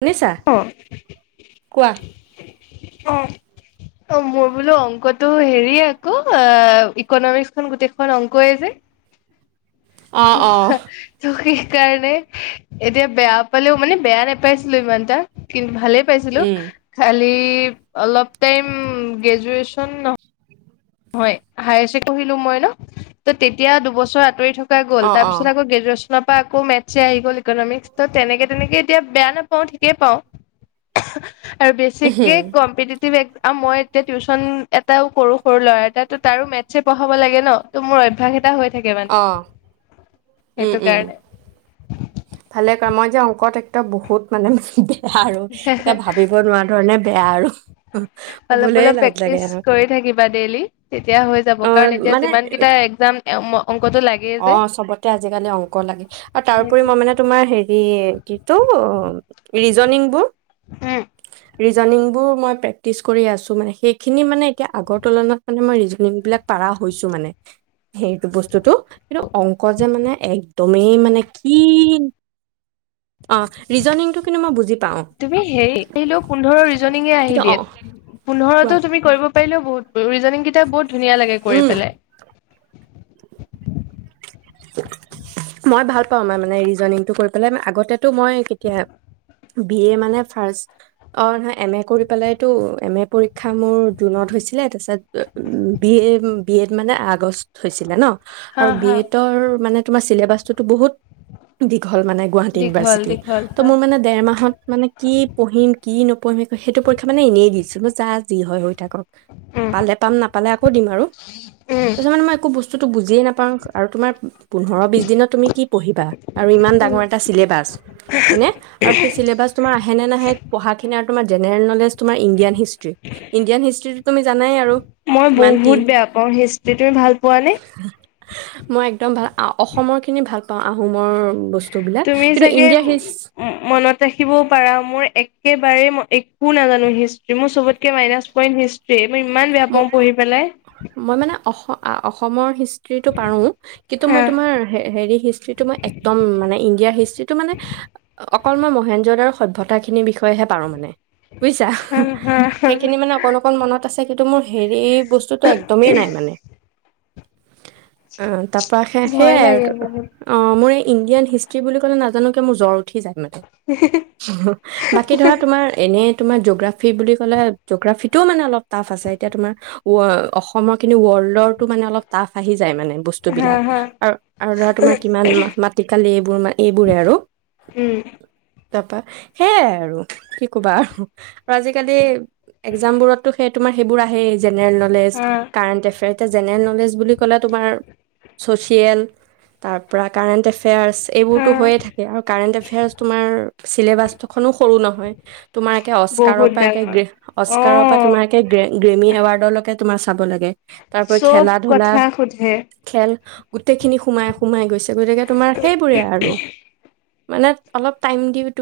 শুনিছা অ কোৱা অ অ মোৰ বোলো অংকটো হেৰি আকৌ অ ইকনমিক্স খ গোটেইখন অংকই যে অঁ ত অঁ কিি কাৰণে এতিয়া বেয়া পালেও মানে বেয়া নোপাইছিলো ইমান এটা কিন্তু ভালে পাইছিলো উম খ অলপে গেজুৱেশন [inaudible] হয়ো মই ন তেতিয়া দুবছৰ আত থ গ'ল অঁ অঁ তাৰিছত আক গ্ৰেজুৱেশ্যন আকৌ মেথছে আহি গ'ল ইকনমিক্স ত তেনেকে তেনেকে এতিয়া বেয়া নাপাও ঠিকেই পাওঁ আৰু বেছিকে উম কম্পিটিটিভ এক্সাম মই এতিয়া টিউশন এটাও কৰো সৰু ল'ৰা এটা তো তাৰো মেথছে পঢ়াব লাগে ন ত' মোৰ অভ্যাস এটা হৈ [unintelligible] কাৰণে [unintelligible] ত মই যে অংকত এক বহুত মানে ম বেয়া আৰু কবলে অলপ অলপ লাজ লাগে প্ৰেক্টিচ আৰু কৰি থাকিবা ডেইলি তেতিয়া হৈ যাব অ কাৰণ এতিয়া মানে যিমান কেইটা এক্জাম অংকটো লাগেই অ যে। চবতে আজিকালি অংক লাগে আৰু তাৰপৰি সেইটো মই মানে তোমাৰ হেৰি কিটো [unintelligible] ৰিজনিংবোৰ। উম [inaudible] ৰিজনিংবোৰ মই প্ৰেক্টিচ কৰি আছো মানে সেইখিনি মানে এতিয়া আগৰ তুলনাত মানে মই ৰিজন বিিলাক প হৈছো মানে। সেইটো বস্তুতটো কিন্তু অং [unintelligible] ক যে মানে একদমেই মানে কি [unintelligible] ৰিজনিংটো কিন্তু মই বুজি পাওঁ তুমি হে আহিলেও পোন্ধৰ ৰিজনিঙে আহি কিন্তু অ দিয়ে কোৱা পোন্ধৰটোো তুমি কৰিব পাৰিলও বহুত, ৰিজনিং কেইটা বহুত ধুনীয়া লাগে কৰি পেলাই। মই ভাল পাও মাৰ মানে ৰিজনংটো কৰি পেলাই আগতেটো মই কেতিয়া বি এ মানে ফাৰ অ নহয় এম এ কৰি পেলাইতটো এম এ পৰীক্ষা মোৰ জুনত হৈছিলে। তাৰপিছত বি এ বি এ ত মানে আগষ্ট হৈছিলে ন। হ আৰু বি হা। এডৰ মানে তুমাৰ ছিলেবাছ টোতো বহুত। দীঘল মানে গুৱাহাটী দীঘল ইউনিভাৰ্চিটি দীঘল ত, হয় মোৰ মানে দেৰ মাহত মানে কি পঢ়িম কি ন পম সেইতো পৰীক্ষা মানে এনেই দিছিলো যা যি হয় হয় উম পালে প নাপালে আকৌ দিম আৰু, ত উম য মানে একো বচতু বস্তুটো বুিয়েই নাপওঁ। আৰু তোমাৰ পোন্ধৰ বিছ দিনত তুমি কি পঢ়িবা আৰু ইমান ডাঙৰ এটা চিলেবাছ হয়নে, আৰু সেই চিলেবাছ তোমাৰ আহেনে নাহে পঢ়াখিনি। তোমাৰ জেনেৰেল নলেজ। তোমাৰ ইণ্ডিয়ান হিষ্ট্ৰি, ইণ্ডিয়ান হিষ্ট্ৰ্ৰীটোো তুমি জানাই আৰু মই কিমান কি। বহুত বেয়া পাওঁ হিষ্ট্ৰী তুমি ভাল পোৱা নে একদম ভাল অসমৰ খিনি ভাল পাওঁ আহোমৰ। বস্তুবিলাক তুমি কিন্তু চাগে ইণ্ডিয়াৰ হিষ্ট মনত ৰাখিবও পাৰা মোৰ একে বাৰে মই একো নাজানো হিষ্ট্ৰ্ৰী মোৰ চবতকে মাইনাছ পইণ্ট হিষ্ট্ৰি। মই ইমান বেয়া পাওঁ পঢ়ি পেলাই। মই মানে অস [unintelligible] অসমৰ হিষ্টৰী। প কিন্তু হা মই তোমাৰ হেৰী হিষ্টৰী তু একদম মানে ইণ্ডিয়াৰ হিষ্টটো মানে অকল মই মহেন্দ্ৰ [unintelligible] সভ্যতাখিনি বিষয়ে থহে পাৰো মানে বুইছা। হা হা হা সেইখিনি মানে অকণ অকণ মনত আছে। এইটো মোৰ হেৰি বস্তুতটো একদমেই নাই মানে আ তাৰ পৰাৰা সে ভয় সেইয়াই লাগে আৰু বহুত অ মোৰ ইণ্ডিয়ান হিষ্ট্ৰী বুলি কলে নাজানো মোৰ জল উৰি যায় বাকী ধৰা তোমাৰ এনে তোমাৰ জ'গ্ৰাফী বুলি ক'লে জ'গ্ৰফীটোও মানে অলপ ফ আছে এতিয়া তোমাৰ অসমৰ কি ৱৰ্ল্ডৰ মে অলপ টাফ আহি যায় মানে বস্তু হা বিলাক হা আৰু ধৰা তোমাৰ কিমান মাটি কালি এইবোৰ এইবোৰে আৰু উম তাৰাপা সেয়াই আৰু কি কবা আৰু আজিকালি একজাম বোৰতো তোমাৰ সেইবোৰ সেই জেনেৰেল নলেজ হা কাৰেণ্ট এফেয়াৰ এতিয়া জেনেৰেল নলেজ বুলি ক'লে তোমাৰ চচিয়েল তাৰ পৰাৰা কাৰেণ্ট এফেয়াৰ্চ হা এইবোৰতো হৈয়ে থাকে আৰু কাৰেণ্ট এফেয়াৰ্চ তোমাৰ চিলেবাছটোখনো সৰু নহয় তোমাৰ একে অস্কাৰৰ বহুত পৰা একে ডাঙৰ গৃহ অ অস্কাৰৰ পৰা তোমাৰে গ্ৰেমি এৱাৰ্ডলৈকে তোমাৰ চাব লাগে তাৰ পৰা চব খেলা ধূলা কথা সোধে খেল গোটেইখিনি সোমাই সোমাই গৈছে গতিকে তোমাৰ সেইবোৰে আৰু মানে অলপ টাইম দিম ত